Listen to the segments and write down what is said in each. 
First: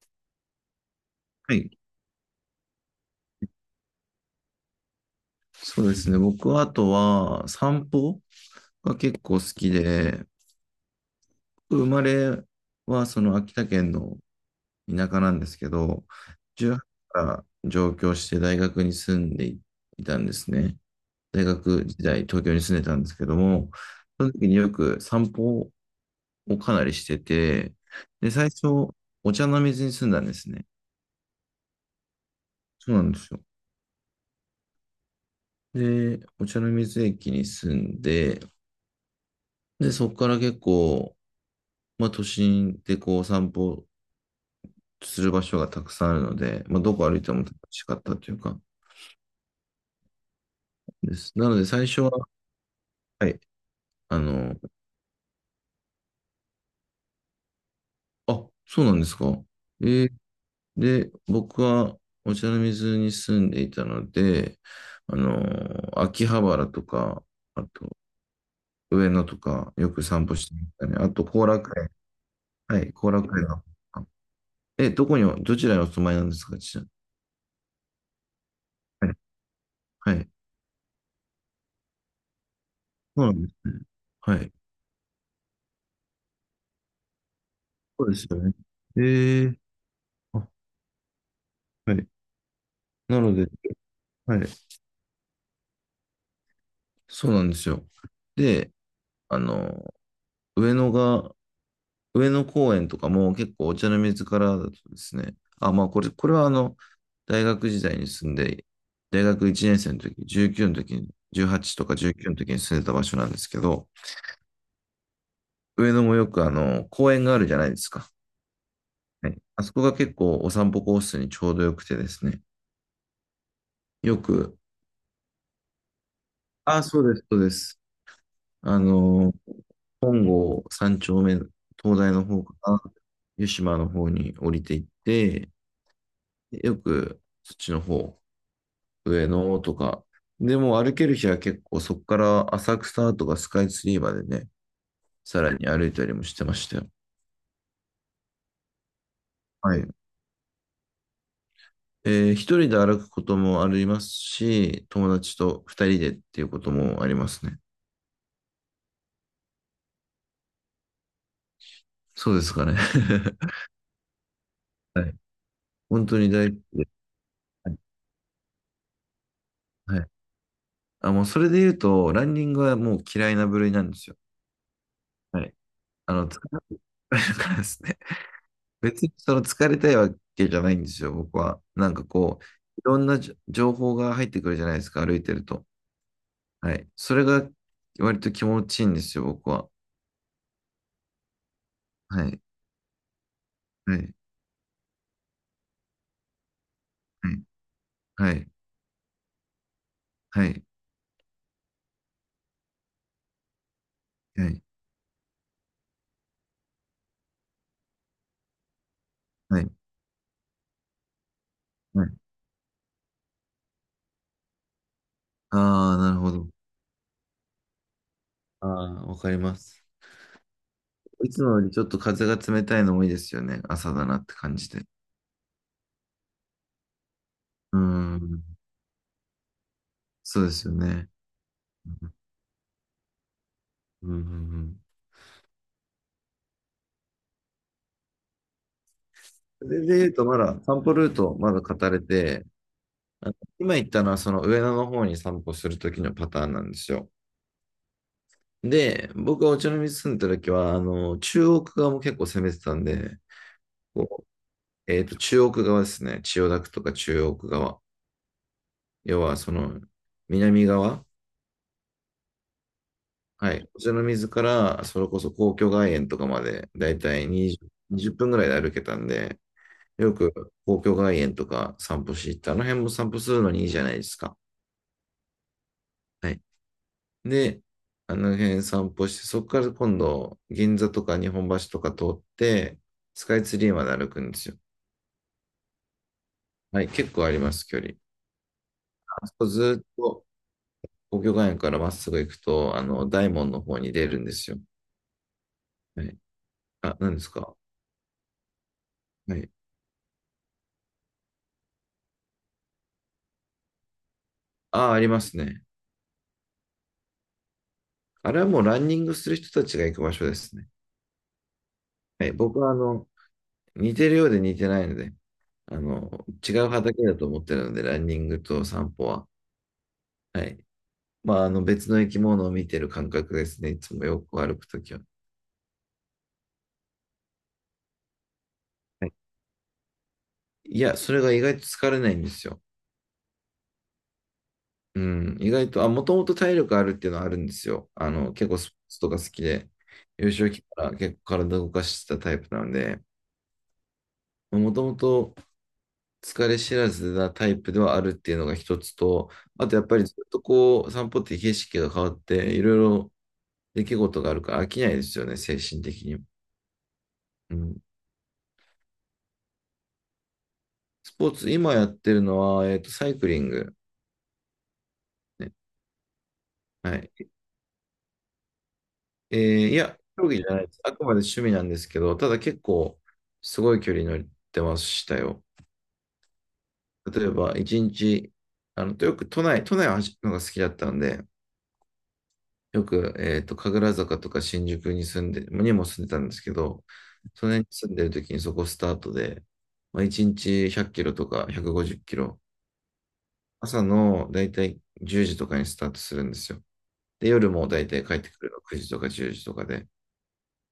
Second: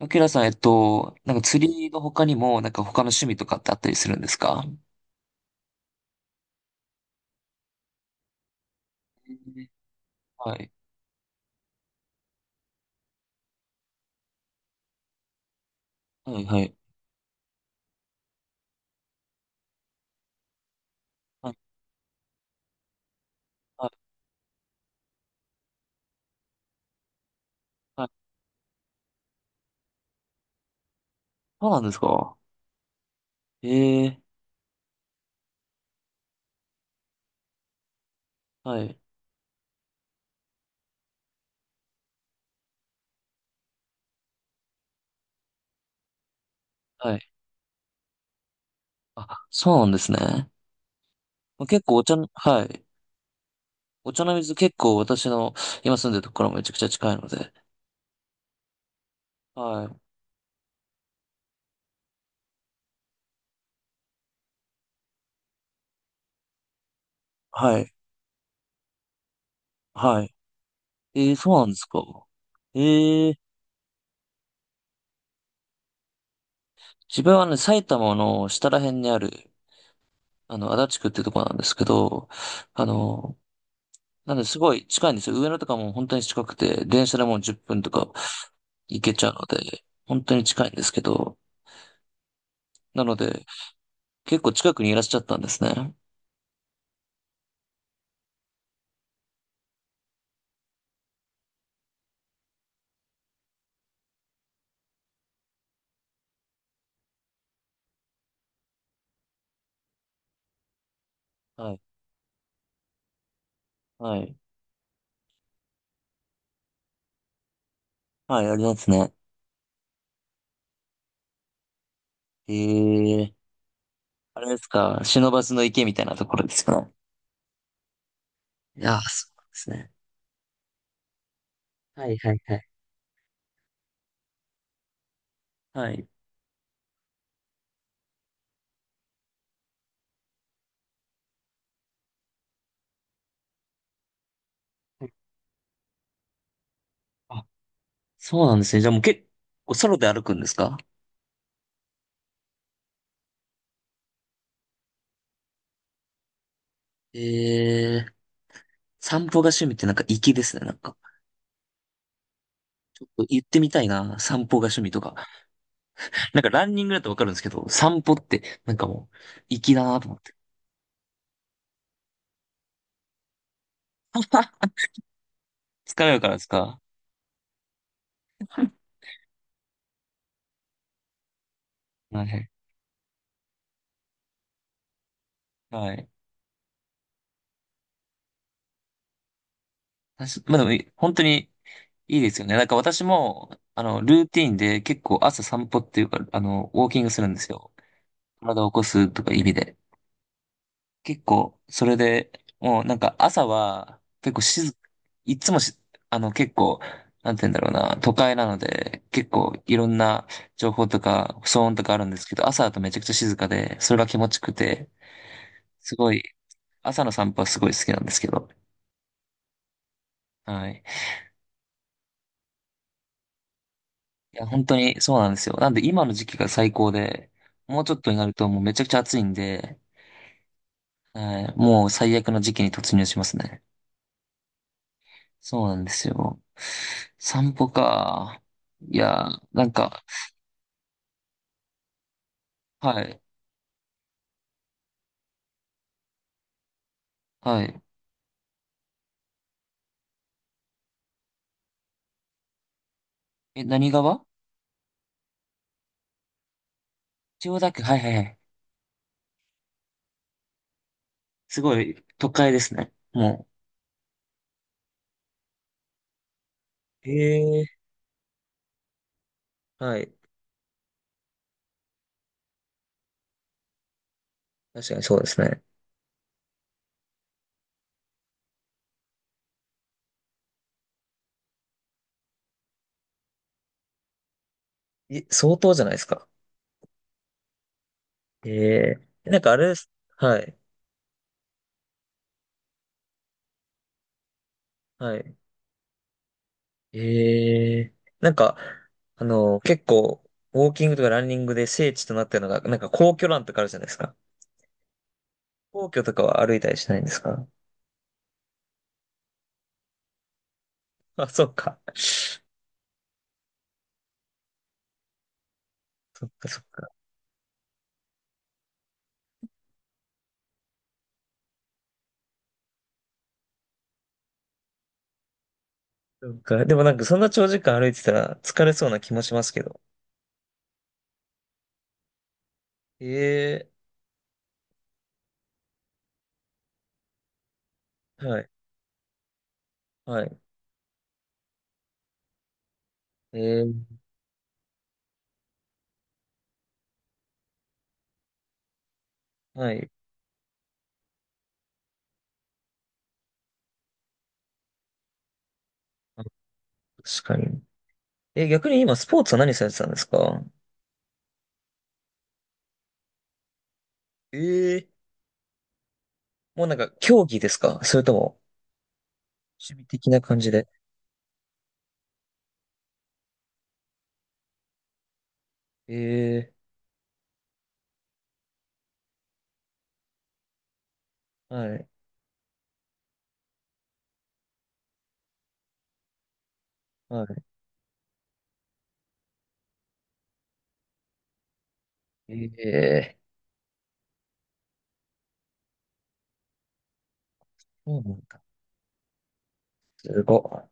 アキラさん、なんかは釣い。りの他にも、なんか他の趣味とかってあったりするんですか？そうですね。僕はあとは散歩が結え構好ーきで、はい。僕生まれはその秋田県の田舎なんですけど、はい、はい。18から上京して大学に住んでいたんですね。大はい、学時代、東京に住んでたんですけども、はい。その時によく散歩をかなりしてて、はい。で、最初、お茶の水に住んだんですね。そうなんですか？そうなんですよ。ええ。で、お茶の水駅に住んで、はい、で、そこから結構、まあ、都心でこう散歩する場所がたくさんあるので、まあ、どこは歩いい。ても楽しかったというか、あ、そうなんですね。です。なのまで、あ結最構初お茶の、は、はい。はい、おあ茶のの、水、結構私の今住んでるところもめちゃくちゃ近いので。あ、そうなんですか。はえい。ーで、僕はお茶の水に住んでいたので、あの、秋葉原とか、あはと、い。上野とか、よくは散い。歩してましたね。あと、ええ。後そうなん楽です園。か？はい、後楽ええ、園の。え、どちらにお住まいなんですか、ちな自分はね、埼玉の下ら辺みにに。ある、はい。はい。足立区っていうところなんですけど、あそうなの、んですね。なはんで、い。すごい近いんですよ。上野とかも本当に近くて、電車でもう10分とそうかですよね。え行けちゃうのー、で、本当にあ、近いんですけど、はい。なのなので、で、は結構い。近くにいらっしゃったんですね。そうなんですよ。で、あの、上野が、上野公園とかも結構お茶の水からだとですね、あ、これはあの、大学時代に住んで、大学1年生の時、19の時に、は18い、とか19の時に住んでた場所なんですけど、はい、上野もよくあの、公園があるじゃないですか。はい、ありますね。はい。あそこが結構お散歩コースにちょうどよくてですね、ええ、よあれでく、すか、忍ばずの池みたいなところですかあ、ね？そうです、そうです。あいやー、その、うなんですね。本郷三丁目、東は大い、のはい、方はかい。ら湯島の方に降りていって、はい。よくそっちの方、上野とか、でも歩ける日は結構そこから浅草とかスカイツリーまでね、さらに歩いたりもしてましたよ。あ、そうなんですね。じゃあもう結構はソい。ロで歩くんですか？一人で歩くこともありますし、友達と二人でっていうこともありますね。ええ、散歩が趣味ってなんか粋ですね。なんか、そうですかね。言ってみたいな、散歩が趣味 とはか。い。本当になんか大好ランきニンで。グだとわかるんですけど、はい。散歩って、なんかもう、粋だはなとい。思って。あ、もうそれで言うと、ランニングはもう嫌いな部類なんですよ。はい。疲れあるかの、ら疲ですれか？るからですね。別にその疲れたいわけじゃないんですよ、僕は。なんかはこう、い。いろんな情報が入ってくるじゃないですか、歩いてると。はい。はい。それが割と気持ちいいんですよ、僕は。私、まあでも、本当にいいはですい。よね。なんか私も、はい。ルーティンで結構朝散歩っていうか、ウォーキングするはんでい。すよ。はい。体を起こすとか意味で。はい。結構、それで、もうなんか朝は、結構静、いつもし、結構、なんて言うんだろうな、都会なので、結構はい。いろんな情報とか騒音とかあはるんでい。すけど、朝だとめちゃくちゃ静かで、それが気持ちよくて、あすあー、なごるい、ほど。朝の散歩はすごい好きなんですけど、ああ、わかります。はい。いつもよりちょっと風が冷たいのもいいですよね。朝だなっていや、感本じ当で。にそうなんですよ。なんで今の時期が最高で、うーもうちょっとになるん。ともうめちゃくちゃ暑いんで、そうですよね。はい、もう最悪の時期に突入しますね。うんうん。そうなんですよ。散歩か。いやー、なそんれでか、言うと、まだ散歩ルート、まだ語れて、はい、あの、今言ったのはその上野の方に散歩するときのパターンなんですよ。はい。で、僕がお茶の水住んでたときは、あの、中央区側も結構攻めてたんで、え、何川、こう、えっと、中央区側ですね。千代田区とか中央区千代田側。区、はいはいはい。要は、その、南側。すごい、都会ですね。はい。お茶の水から、それこそ皇居外苑とかまで、だいえたいえ、20、分ぐらいで歩けたんで、はい。よく皇居外苑とか散歩し行って、あの辺も散歩するのにいいじゃないですか。確かにそうですね。はい。で、あの辺散歩して、そこから今度、銀座とか日本橋とか通って、スカイツリーまで歩くんですよ。相当じゃないですか。はい、結構あります、距離。ええ、あそなんこかあれでずす。っと、はい。皇居外苑からまっすぐ行くと、あの、大門の方に出るんですよ。はい。はい。あ、何ですか？ええ、なんか、はい。結構、ウォーキングとかランニングで聖地となってるのが、なんか皇居ランとかあるじゃないですか。あ、ありますね。皇居とかは歩いたりしないんですか？あれはもうランニングする人たちが行く場所ですね。あ、そっか。はい、僕は、あの、似てるようで似てないので、あの、そっか違そっうか。畑だと思ってるので、ランニングと散歩は。はい。まあ、あの別の生き物を見てる感覚ですね。いつもよく歩くときは。そうか。でもなんかそんな長時間歩いてたら疲れそうなは気い。もしますけど。いや、それが意外と疲れないんですよ。ええ。うん。意外と、あ、もともと体力あるっていうのはあるんですよ。あの、はい。結構スポーツとか好きで、は幼い。少期から結構体動かしてたタイプなんで、ええ。もともと疲れ知らずなタイプではあるっていうのが一つと、あはとやっい。ぱりずっとこう、散歩って景色が変わって、いろいろ出来事があるから飽きないですよね、精神的に。あ、確かうに。ん。え、逆に今スポーツは何されてたんですか？スポーツ、今やってるのは、えっと、サイクリング。ええ。ね。もうなんかはい。競技ですか？それともえー趣い味や、的な競技感じじゃなで。いです。あくまで趣味なんですけど、ただ結構、すごい距離乗ってましたよ。ええ。例えば、一日、あの、よく都内を走るのが好きだったんで、はい。よく、えっと、神楽坂とか新宿に住んで、にも住んでたんですけど、そはの辺に住んでる時にそこスタートで、まあ、一日100キロとか150キロ、い。ええ、朝のだいたい10時とかにスタートするんですよ。で、夜もだいたそういな帰っんてだ。くるの9時とか10時とかで、すご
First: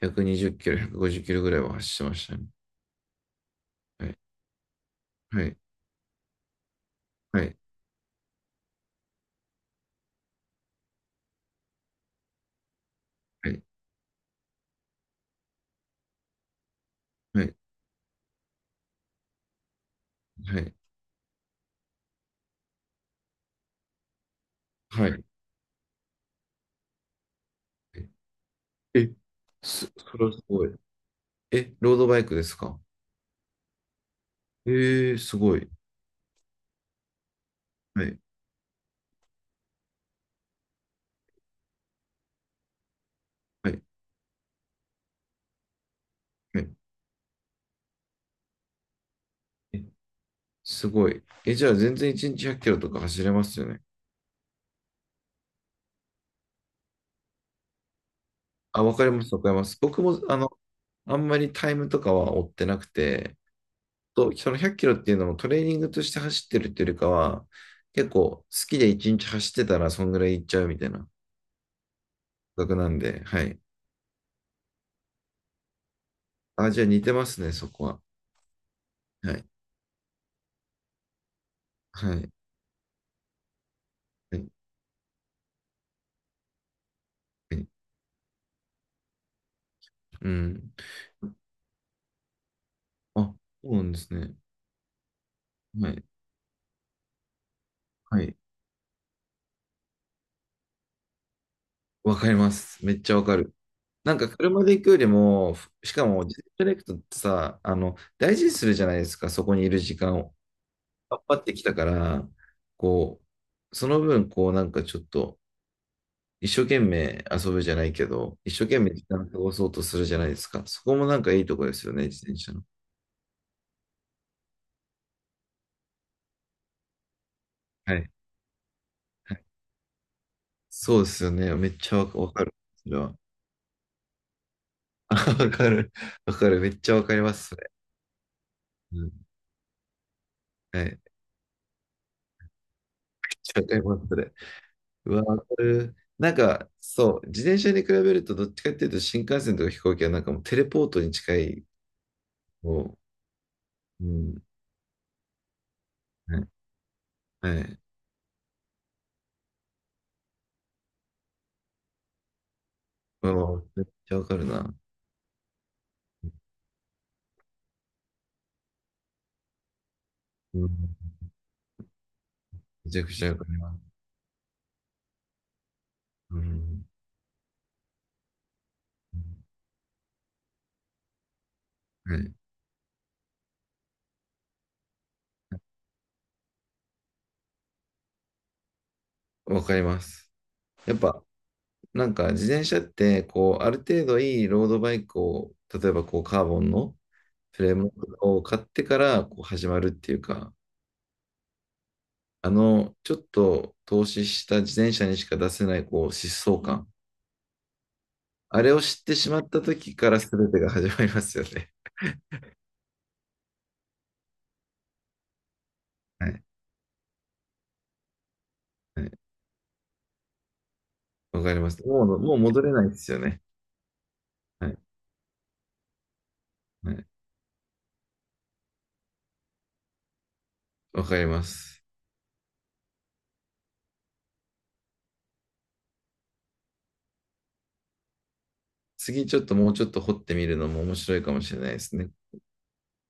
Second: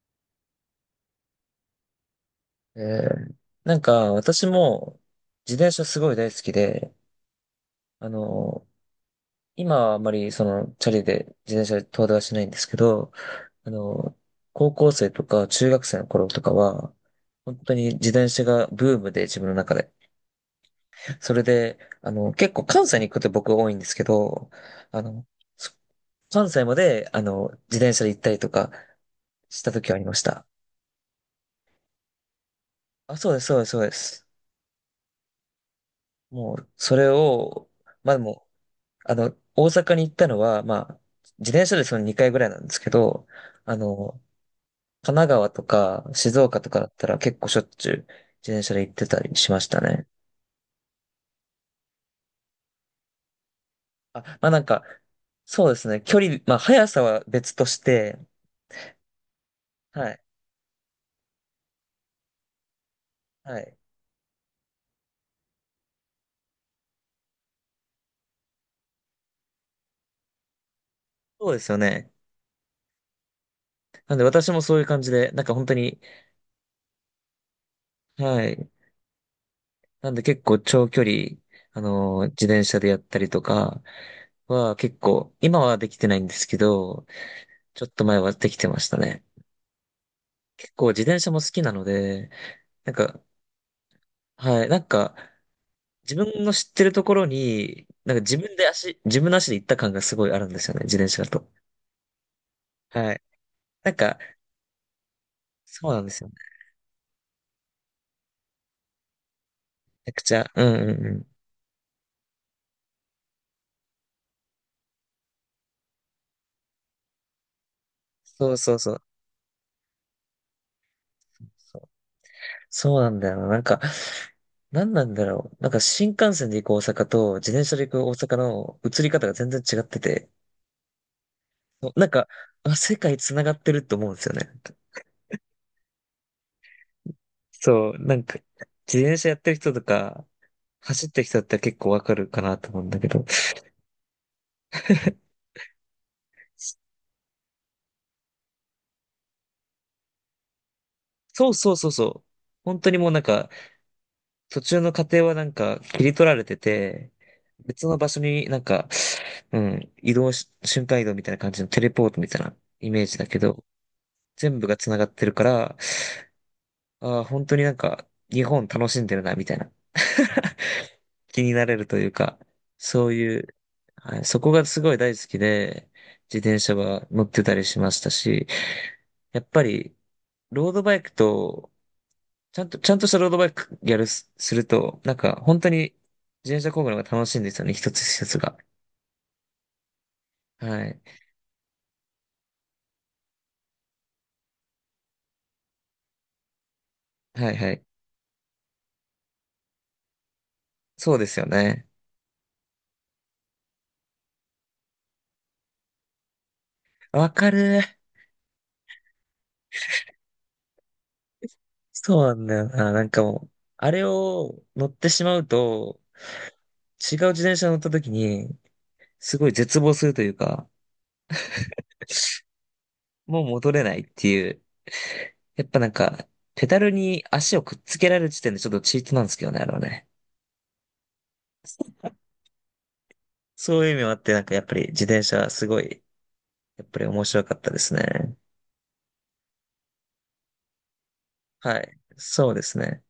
120キロ、150キロぐらいは走ってましたね。い。ええ、なんはかい、私もは自い、転車すごい大好きで、はあの、今はあまりそのチャリで自転車で遠出はしないんですけど、い、あの、高校生とか中学生の頃とかは、はい、本当に自転車がブームで自分の中で。はい、それで、結構関西に行くこと僕多いんですけど、あはい。はい。の、そ関西まで、自転車で行ったりとかえ、した時はありまそしれはすた。ごい。え、ロードバイクですか？あ、そうです、そうです、そうです。えー、すごい。もう、それを、はまあい、でも、大阪に行ったのは、まあ、自転車でその2回ぐらいなんですけど、はあい、の、神奈川とか静岡はとい。かだったら結構しょっちゅう自転車で行ってたりしましたえ、ね。すごい。え、じゃあ全然1日100キロとか走れますよね。あ、まあなんか、そうですね。距離、まあ速さは別として、あ、わかります、わかります。僕はも、い、あの、あんまりタイムとかは追ってなくて、はい。と、その100キロっていうのもトレーニングとして走ってるっていうよりかは、結構好きで1日走ってたらそんぐらい行っちゃうみたいな感そうですよね。覚なんで、はい。なんで私もそういう感じで、なんか本当に、あ、じゃあ似てますね、そこは。はい。はい。なんで結構長距離、はい。自転車でやったりとかはい。は結構、今はできてないんですけど、はい。ちょっと前はできてましたね。う結ん。構自転車も好きなので、なんか、あ、そうなんですね。はい、なんか、はい。自分の知ってるところに、なんかはい。自分の足で行った感がすごいあるんですよね、自転車だと。わかります。めっはちゃい。わかる。なんなか、んか車で行くよりも、そうしなんかですもよね。自転車で行くとさ、あの、大事にするじゃないですか、そこにいる時めちゃ間くを。ちゃ、うんうんう頑ん。張ってきたから、こう、その分、こう、なんかちょっと、一生懸命遊ぶじゃないけど、一そう生そう懸命そう。時間を過ごそうとするじゃないですか。そこもなんかいいとこでそすう、よね、自転車の。そうなんだよな。なんか、なんなんだろう。なんか新幹線で行く大阪と自転車で行はくい。大阪の移り方がはい。全然違ってて、そうですよね。めっちゃなんか、わかる。あ、そ世れ界は繋がってると思うんですよね。わかる。わかる。めっちゃわかります、それ。そう、なんか、う自ん。転車やってる人とか、はい。めっ走ってる人って結構わかるかなと思うんだけど、ちゃわかります、それ。うわ、わかる。なんか、そう、自転車に比べると、どっちかっていうと、新幹線とか飛行機はなんかもうテレポートに近そうい。そうそうそう。本当もにもうなんか、う、うん。途中の過程はなんか切り取らはれい。てて、はい。別の場所になんか、うん、移動し、瞬間移動みたいな感じのテレポートみたいなイメージだけど、めっちゃわかる全部な。が繋がってるから、ああ、本当になんか、日本楽しんでるな、みたいな。うん。気になれるというか、めちゃそくうちゃわいかう、ります。はい、そこがすごい大好きで、う自転車ん。は乗ってたりしましたし、やっぱり、ロードバイクとはい。ちゃんとしたロードバイクやるす、すると、なんか、本当に自転車工具の方が楽しいんですよね、一つ一つが。わかります。はやっい。ぱ、なんか、自転車って、こう、ある程度いいロードバイクを、例えばこう、カーボンのはいフはレーい。ムを買ってから、こう、始まるっていうか、そうですよね。あの、ちょっと投資した自転車にしか出せない、こう、疾走感。わかる。あれを知ってしまった時から全てが始まりますよね。そうなんだよな。なんかもう、あれを乗ってしまうと、はい。違う自転車乗った時に、はい。すごい絶望するというか、わかります。もう、もう戻れないですよもね。う戻れないっていう。はい。やっぱなんか、ペダルはい。に足をくっつけられる時点でちょっとチートなんですけどね、あれはね。わかります。そういう意味もあって、なんかやっぱり自転車すごい、やっぱり面白かったですね。次、ちょっともうちょっと掘ってみるのも面白いかもしれないはですい。ね。そうですね。